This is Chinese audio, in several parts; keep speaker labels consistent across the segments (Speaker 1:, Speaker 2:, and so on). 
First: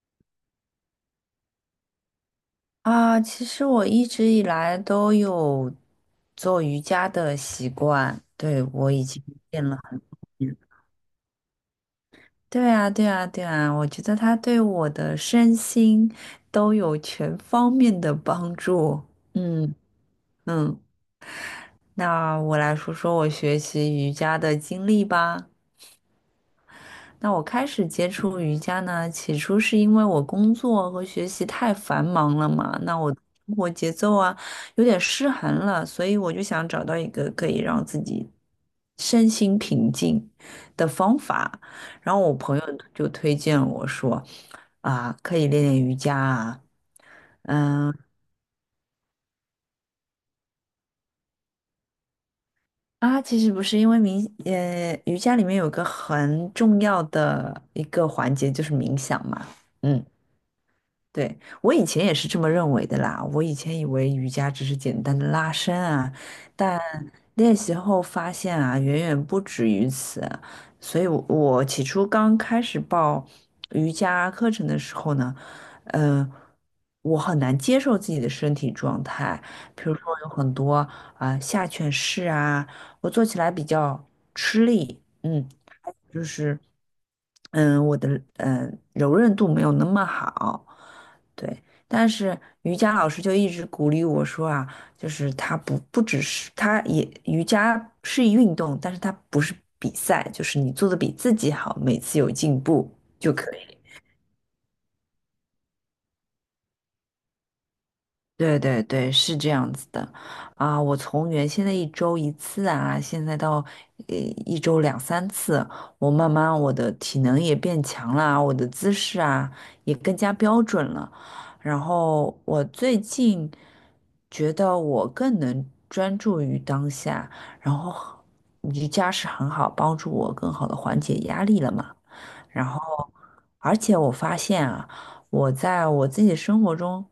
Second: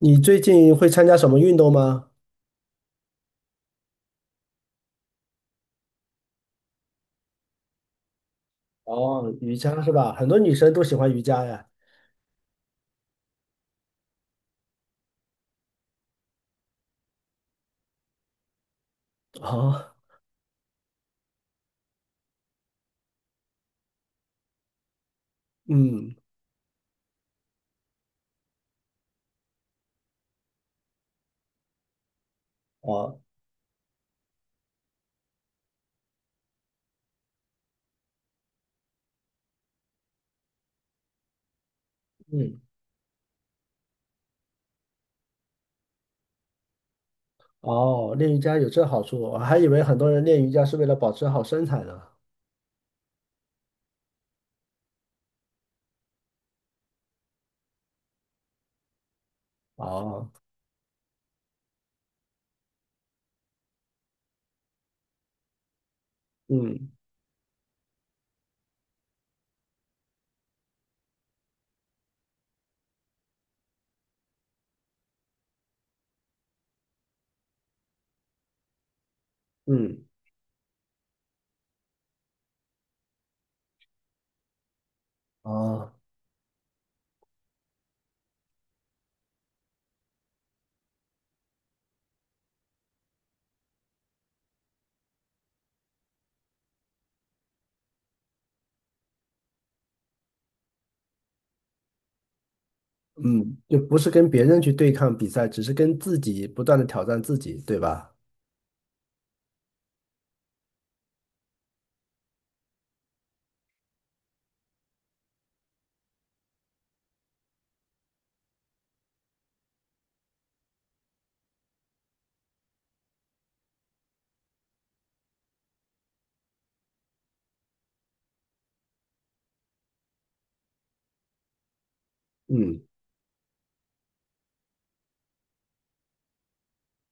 Speaker 1: 你最近会参加什么运动吗？
Speaker 2: 啊，其实我一直以来都有做瑜伽的习惯，对，我已经
Speaker 1: 哦，瑜
Speaker 2: 练了
Speaker 1: 伽是
Speaker 2: 很多
Speaker 1: 吧？很多女
Speaker 2: 年。
Speaker 1: 生都喜欢瑜伽呀。
Speaker 2: 对啊，对啊，对啊，我觉得它对我的身心都有全方面的帮助。嗯
Speaker 1: 哦，
Speaker 2: 嗯，那我来说说我学习瑜伽的经历吧。
Speaker 1: 嗯，
Speaker 2: 那我开始接触瑜伽呢，起初是因为我工作和学习太繁忙了嘛，那我
Speaker 1: 哦，
Speaker 2: 生活节奏啊有点失衡了，所以我就想找到一个可以让自己身心平静的方法。然后我朋
Speaker 1: 嗯，
Speaker 2: 友就推荐我说，啊，可以练练瑜伽啊。嗯
Speaker 1: 哦，练瑜伽有这好处，我还以为很多人练瑜伽是为了保持好身材呢。
Speaker 2: 其实不是，因为瑜伽里面有个很重要的一个环节就是冥想嘛，嗯，
Speaker 1: 哦，
Speaker 2: 对，我以前也是这么认为的啦。我以前以为瑜伽只是简单的拉伸啊，但
Speaker 1: 嗯
Speaker 2: 练习后发现啊，远远不止于此。所以我起初刚开始报瑜伽课程的时候呢，呃，我很难接受自己的身体状态，比如说
Speaker 1: 嗯，
Speaker 2: 有很多啊、下犬式啊，我做起来比较吃力。嗯，
Speaker 1: 哦，
Speaker 2: 就是，我的柔韧度没有那么好，对。但是瑜伽老师就一直鼓励我说啊，就是它不只是它也瑜伽是一运动，但是它不是比赛，就是你做的比自己好，每次有进步。就可
Speaker 1: 嗯，
Speaker 2: 以。
Speaker 1: 就不是跟别人去对抗比赛，只是跟自己不断的挑战自己，对吧？
Speaker 2: 对对对，是这样子的，啊，我从原先的一周一次啊，现在到呃一周两三次，我慢慢我的体能也变强了啊，我的姿势啊也更加标准了，然后我最近觉得我更能专注于当下，然后瑜伽是很好帮助我更好的缓解压力了嘛。然后，
Speaker 1: 嗯，
Speaker 2: 而且我发现啊，我在我自己生活中，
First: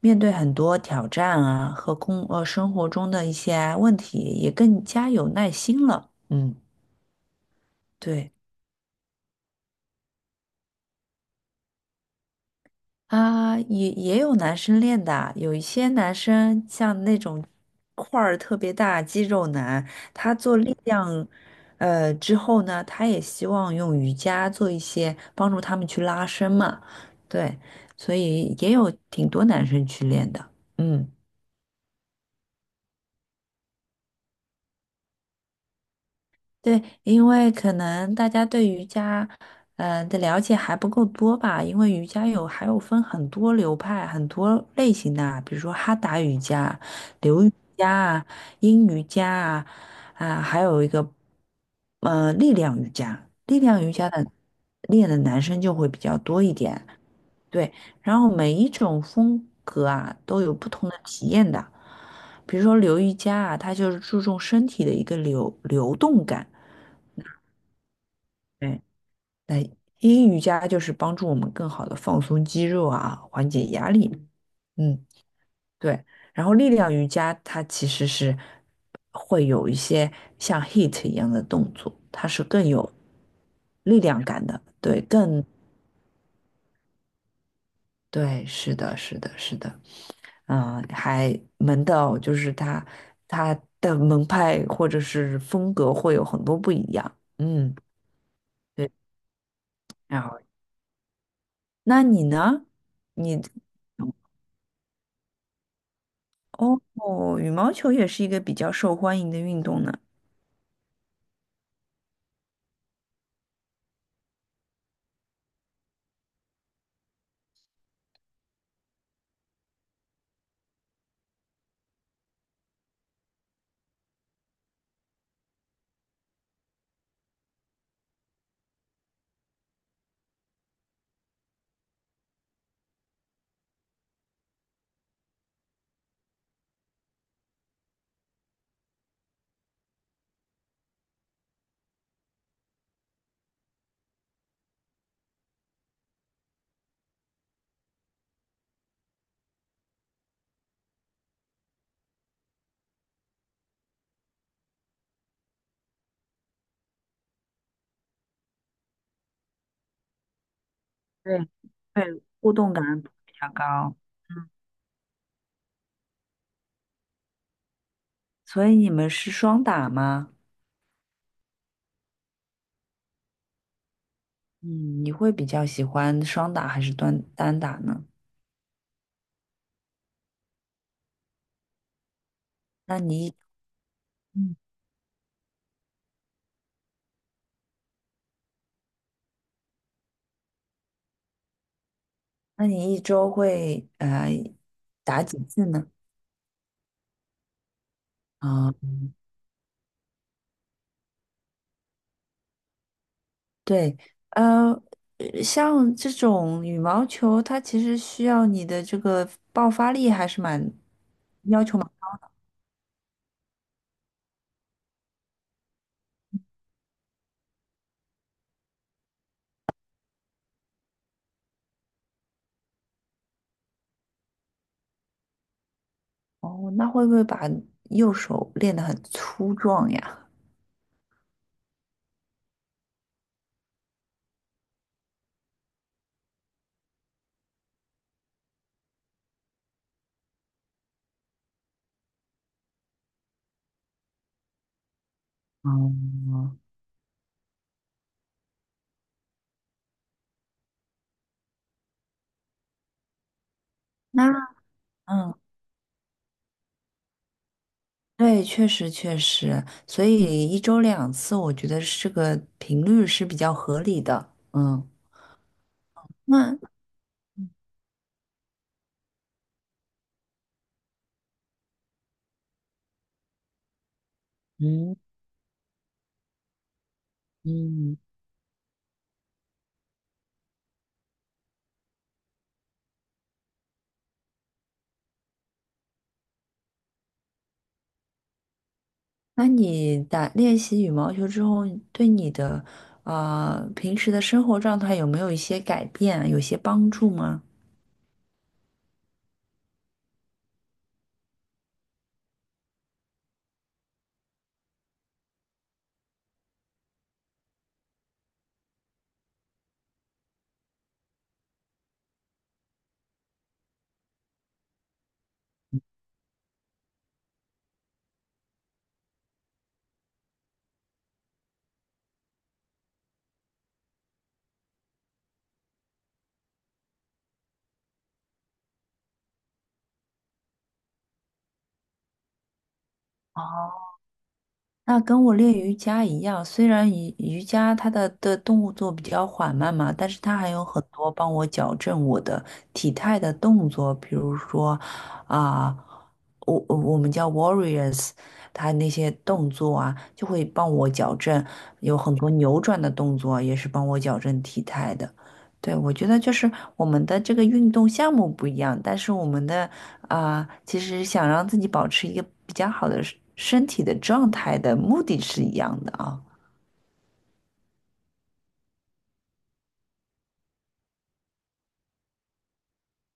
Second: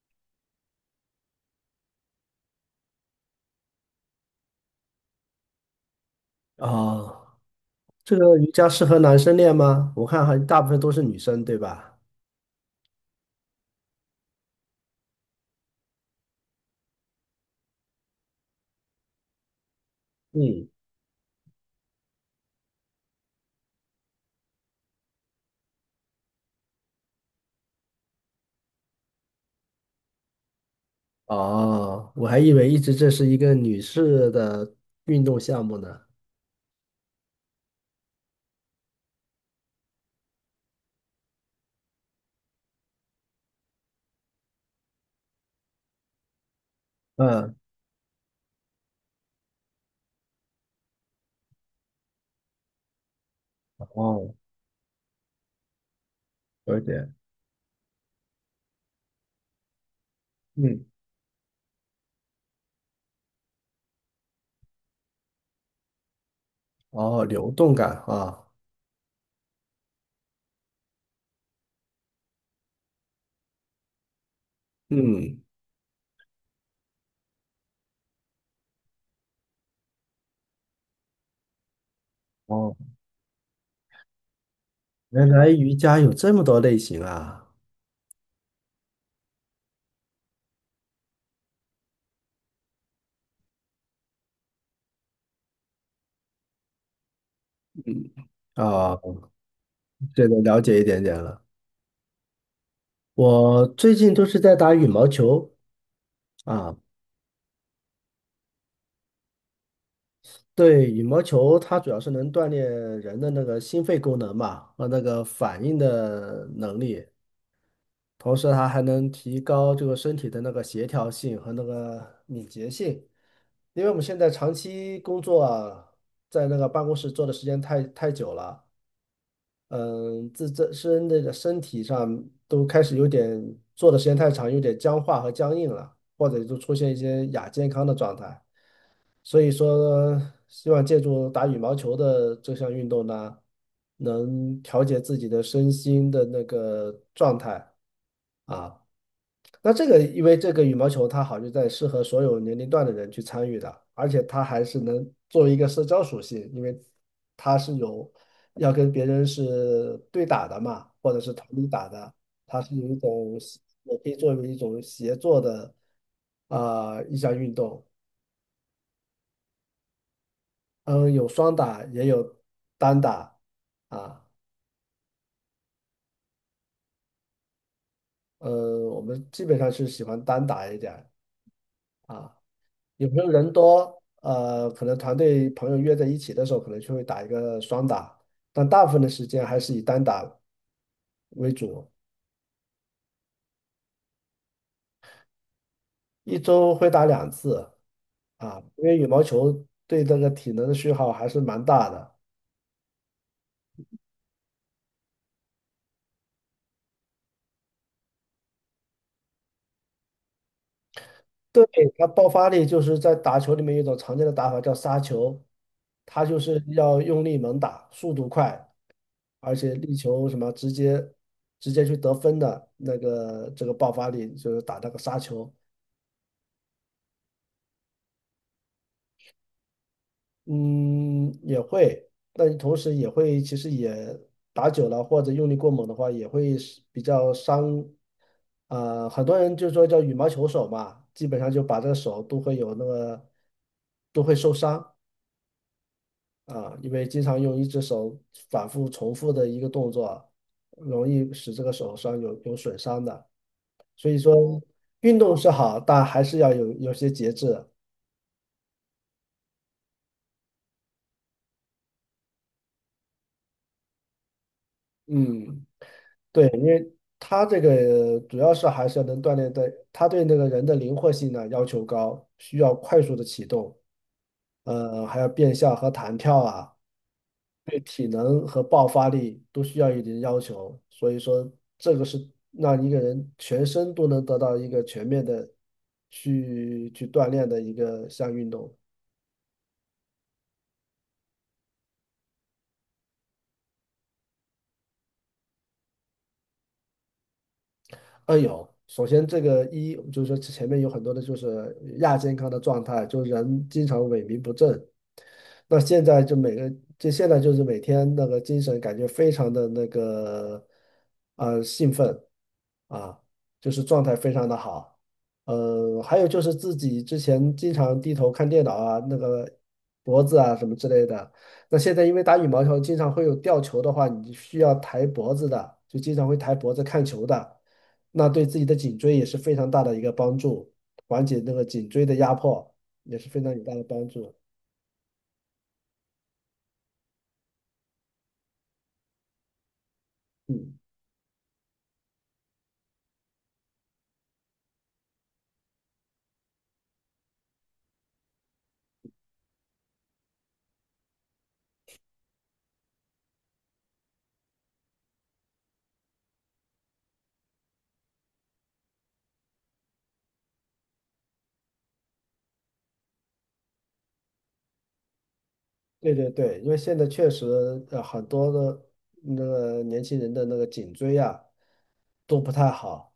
Speaker 2: 面对很多挑战啊和生活中的一些问题，也更加有耐心了。嗯，
Speaker 1: 哦，这
Speaker 2: 对。
Speaker 1: 个瑜伽适合男生练吗？我看还大部分都是女生，对吧？
Speaker 2: 啊，也有男生练的啊有一些男生像那种块儿特别大肌肉男，他做
Speaker 1: 嗯，
Speaker 2: 力量，之后呢，他也希望用瑜伽做一些帮助他们去拉伸嘛，对，所以也有挺多男生去练的，嗯。
Speaker 1: 哦，我还以为一直这是一个女士的运动项目呢。
Speaker 2: 对，因为可能大家对瑜伽，的了解还不够多吧，因为瑜伽还有分很多流派、很多类型的啊比如说哈达瑜伽、流瑜
Speaker 1: 嗯，
Speaker 2: 伽啊、阴瑜伽啊，啊，还有一个力量瑜伽，力量瑜伽的
Speaker 1: 哦，
Speaker 2: 练的男生就会比较多一
Speaker 1: 有
Speaker 2: 点，
Speaker 1: 点，
Speaker 2: 对，然后每一种风格啊都有不
Speaker 1: 嗯，
Speaker 2: 同的体验的，比如说流瑜伽啊，它就是注重身体的一个流动感。
Speaker 1: 哦，流动感啊，
Speaker 2: 对，那阴瑜伽就是帮助我们更好的放松肌肉啊，缓解压力。嗯，
Speaker 1: 嗯，
Speaker 2: 对。然后力量瑜伽它其实是会有一些像 HIIT 一样的动作，它是更
Speaker 1: 哦，
Speaker 2: 有力量感的。
Speaker 1: 原来瑜伽有这么多类型啊，
Speaker 2: 对，是的，是的，是的。嗯，还门道就是它的门派或者是风格会有很多不一样。嗯，
Speaker 1: 嗯，
Speaker 2: 对。
Speaker 1: 啊，
Speaker 2: 然
Speaker 1: 这个
Speaker 2: 后，
Speaker 1: 了解一点点了。
Speaker 2: 那你呢？你？
Speaker 1: 我最近都是在打羽毛球啊。
Speaker 2: 哦，哦羽毛球也是一个比较受欢迎的运动呢。
Speaker 1: 对，羽毛球它主要是能锻炼人的那个心肺功能嘛，和那个反应的能力。同时它还能提高这个身体的那个协调性和那个敏捷性，因为我们现在长期工作啊，在那个办公室坐的时间太久了，嗯，自身身体上都开始有点坐的时间太长，有点僵化和僵硬了，或者就出现一些亚健康的状态。所以说，希望借助打羽毛球的这项运动呢，能调节自己的身心的那个状态啊。那这个，因为这个羽毛球它好就在适合所有年龄段的人去参与的，而且它还是能作为一个社交属性，因为它是有要跟别人是对打的嘛，或者是团
Speaker 2: 对，
Speaker 1: 体打的，
Speaker 2: 对，互
Speaker 1: 它
Speaker 2: 动
Speaker 1: 是有一
Speaker 2: 感比
Speaker 1: 种
Speaker 2: 较
Speaker 1: 也
Speaker 2: 高。
Speaker 1: 可以作为
Speaker 2: 嗯
Speaker 1: 一种协作的啊、一项运动。
Speaker 2: 所以你们是双打吗？
Speaker 1: 嗯，有双打，也有单打啊。
Speaker 2: 嗯，你会比较喜欢双打还是单打呢？
Speaker 1: 我们基本上是喜欢单打一点儿啊。
Speaker 2: 那
Speaker 1: 有时
Speaker 2: 你
Speaker 1: 候
Speaker 2: 一
Speaker 1: 人多，
Speaker 2: 嗯，
Speaker 1: 可能团队朋友约在一起的时候，可能就会打一个双打，但大部分的时间还是以单打为主，
Speaker 2: 那你一周会打几次呢？
Speaker 1: 一周会打两次啊，
Speaker 2: 啊、
Speaker 1: 因为羽毛球对这个体能的消耗还是蛮大的。
Speaker 2: 对，呃，像这种羽毛球，它其实需要你的这个爆发力还是蛮
Speaker 1: 对，
Speaker 2: 要求蛮。
Speaker 1: 它爆发力就是在打球里面有一种常见的打法叫杀球，它就是要用力猛打，速度快，而且力求什么直接去得分的那个这个爆发力，就是打那个杀球。
Speaker 2: 哦，那会不会把右手练得很粗壮呀？
Speaker 1: 嗯，也会，但同时也会，其实也打久了或者用力过猛的话，也会是比较伤。很多人就说叫羽毛球手嘛，基本上就把这个手都会有那个都会受伤
Speaker 2: 嗯，
Speaker 1: 啊，因为经常用一只手反复重复的一个动作，容易使这个手上有损伤的。所以
Speaker 2: 那
Speaker 1: 说，哦运
Speaker 2: 嗯，
Speaker 1: 动是好，但还是要有些节制。
Speaker 2: 对，确实确实，所以一周两次，我觉得是个频率是比较合理的。嗯，
Speaker 1: 嗯。对。
Speaker 2: 那
Speaker 1: 它这个主要是还是要能锻炼的，它对那个人的灵活性呢要求高，需要快速的启动，
Speaker 2: 嗯
Speaker 1: 还有变向和弹跳啊，对
Speaker 2: 嗯，
Speaker 1: 体能和爆发力都需要一定要求。所以说，这个是让一个人全身都能得到一个全面的去锻炼的一个项运动。
Speaker 2: 那你练习羽毛球之后，对你的平时的生活状态有没有一些改变啊有些帮助吗？
Speaker 1: 有。首先，这个一就是说前面有很多的就是亚健康的状态，就人经常萎靡不振。那现在就每个就现在就是每天那个精神感觉非常的那个兴奋啊，就是状态非常的好。还有就是自己之前经常低头看电脑啊，那个脖子啊什么之类的。那现在因为打羽毛球经常会有吊球的话，你需要抬脖子的，就经常会抬脖子看球的。那对自己的颈椎也是非常大的一个帮助，缓解那个颈椎的压迫也是非常有大的
Speaker 2: 哦。
Speaker 1: 帮助。
Speaker 2: 那跟我练瑜伽一样，虽然瑜伽它的动作比较缓慢嘛，但是它还有
Speaker 1: 嗯，
Speaker 2: 很多帮我矫正我的体态的动作，比如说啊、我们叫 warriors，它那些动作啊，就会帮我矫正，有很多扭转的动作也是帮我矫正体态的。对，我觉得就是我们的这个运动项目不一样，但是我们的啊，其实想让自己保持一个比较好的身体的状态的目的是一样的
Speaker 1: 对
Speaker 2: 啊。
Speaker 1: 对对，因为现在确实很多的那个年轻人的那个颈椎啊都不太好。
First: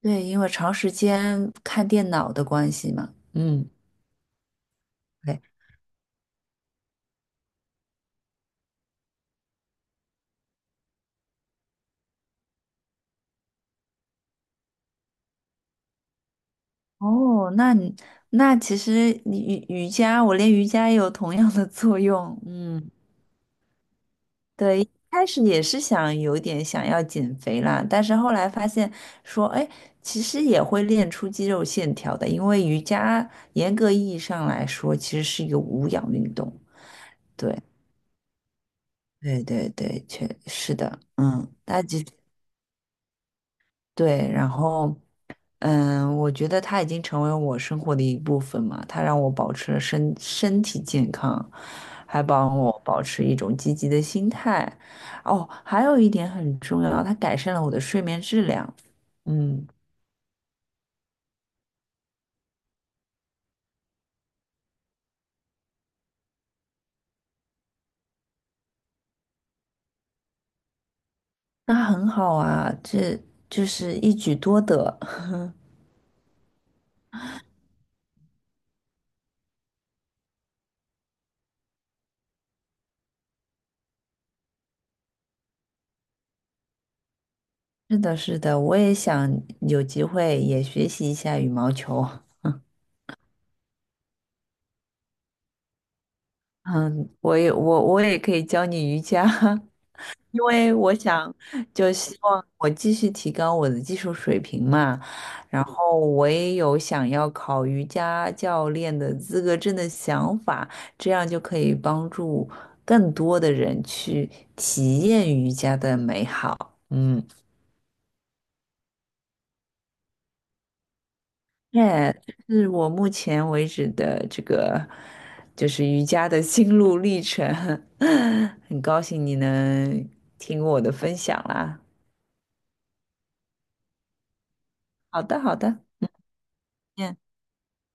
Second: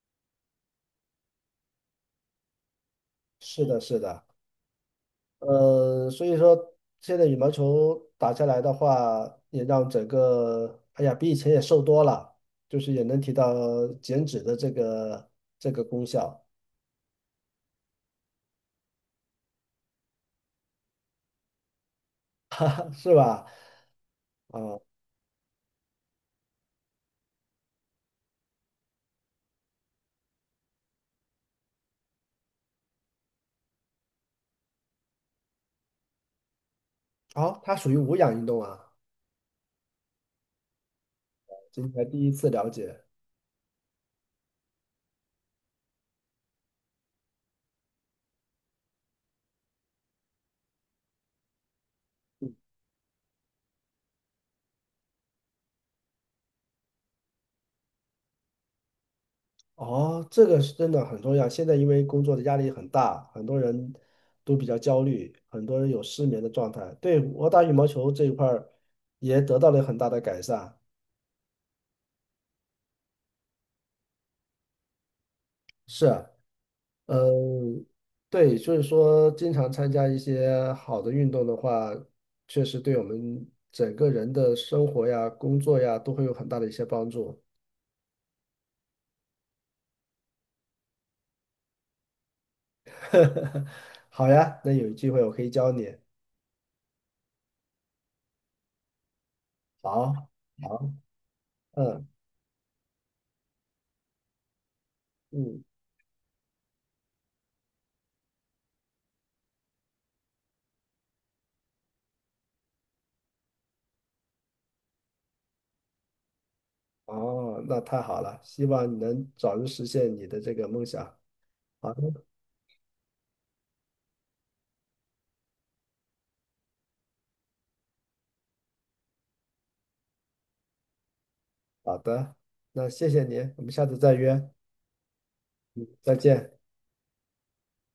Speaker 2: 对，因为长时间看电脑的关系嘛。
Speaker 1: 是
Speaker 2: 嗯，
Speaker 1: 的，是的，
Speaker 2: 对。
Speaker 1: 所以说现在羽毛球打下来的话，也让整个哎呀比以前也瘦多了，就是也能提到减脂的这个这个功效，
Speaker 2: 哦，那其实你瑜伽，我练瑜伽也有同样的作用。嗯，
Speaker 1: 是吧？
Speaker 2: 对，
Speaker 1: 啊、
Speaker 2: 一开始也是想有点想要减肥啦，但是后来发现说，哎，其实也会练出肌肉线条的，因为瑜伽严格意义上来说，其实是一个无氧运动。对。
Speaker 1: 好，它属于无氧运动啊。
Speaker 2: 对对对，确是的，嗯，他
Speaker 1: 今
Speaker 2: 其实
Speaker 1: 天第一次了解，
Speaker 2: 对，然后嗯，我觉得他已经成为我生活的一部分嘛，他让我保持了身体健康，还帮我保持一种积极的心态。哦，还有一点很重要，它改善了我的睡眠质量。嗯，
Speaker 1: 哦，这个是真的很重要。现在因为工作的压力很大，很多人都比较焦虑，很多人有失眠的状态。对，我打羽毛球这一块儿也得到了很大的改善。
Speaker 2: 那很好啊，这就是一举多得。
Speaker 1: 是啊，嗯，对，所以说经常参加一些好的运动的话，确实对我们整个人的生活呀、工作呀都会有很大的一些帮助。
Speaker 2: 是的，是的，我也想有机会也学习一下羽毛球。
Speaker 1: 好呀，那有机会我可以教你。
Speaker 2: 嗯，我也可以教你瑜伽，
Speaker 1: 好，
Speaker 2: 因为
Speaker 1: 好，
Speaker 2: 我想就
Speaker 1: 嗯
Speaker 2: 希望我继续提高我的技术水平嘛，然
Speaker 1: 嗯。
Speaker 2: 后我也有想要考瑜伽教练的资格证的想法，这样就可以帮助更多的人去体验瑜伽的美好。嗯。
Speaker 1: 哦，那太好了，希望你能早日实现你的这个梦想。好的，
Speaker 2: 耶，是我目前为止的这个就是瑜伽的心路历程，很高兴你能听我的分享啦。
Speaker 1: 好的，那谢谢你，我们下次再约，
Speaker 2: 好的，好的，
Speaker 1: 再见。
Speaker 2: 嗯。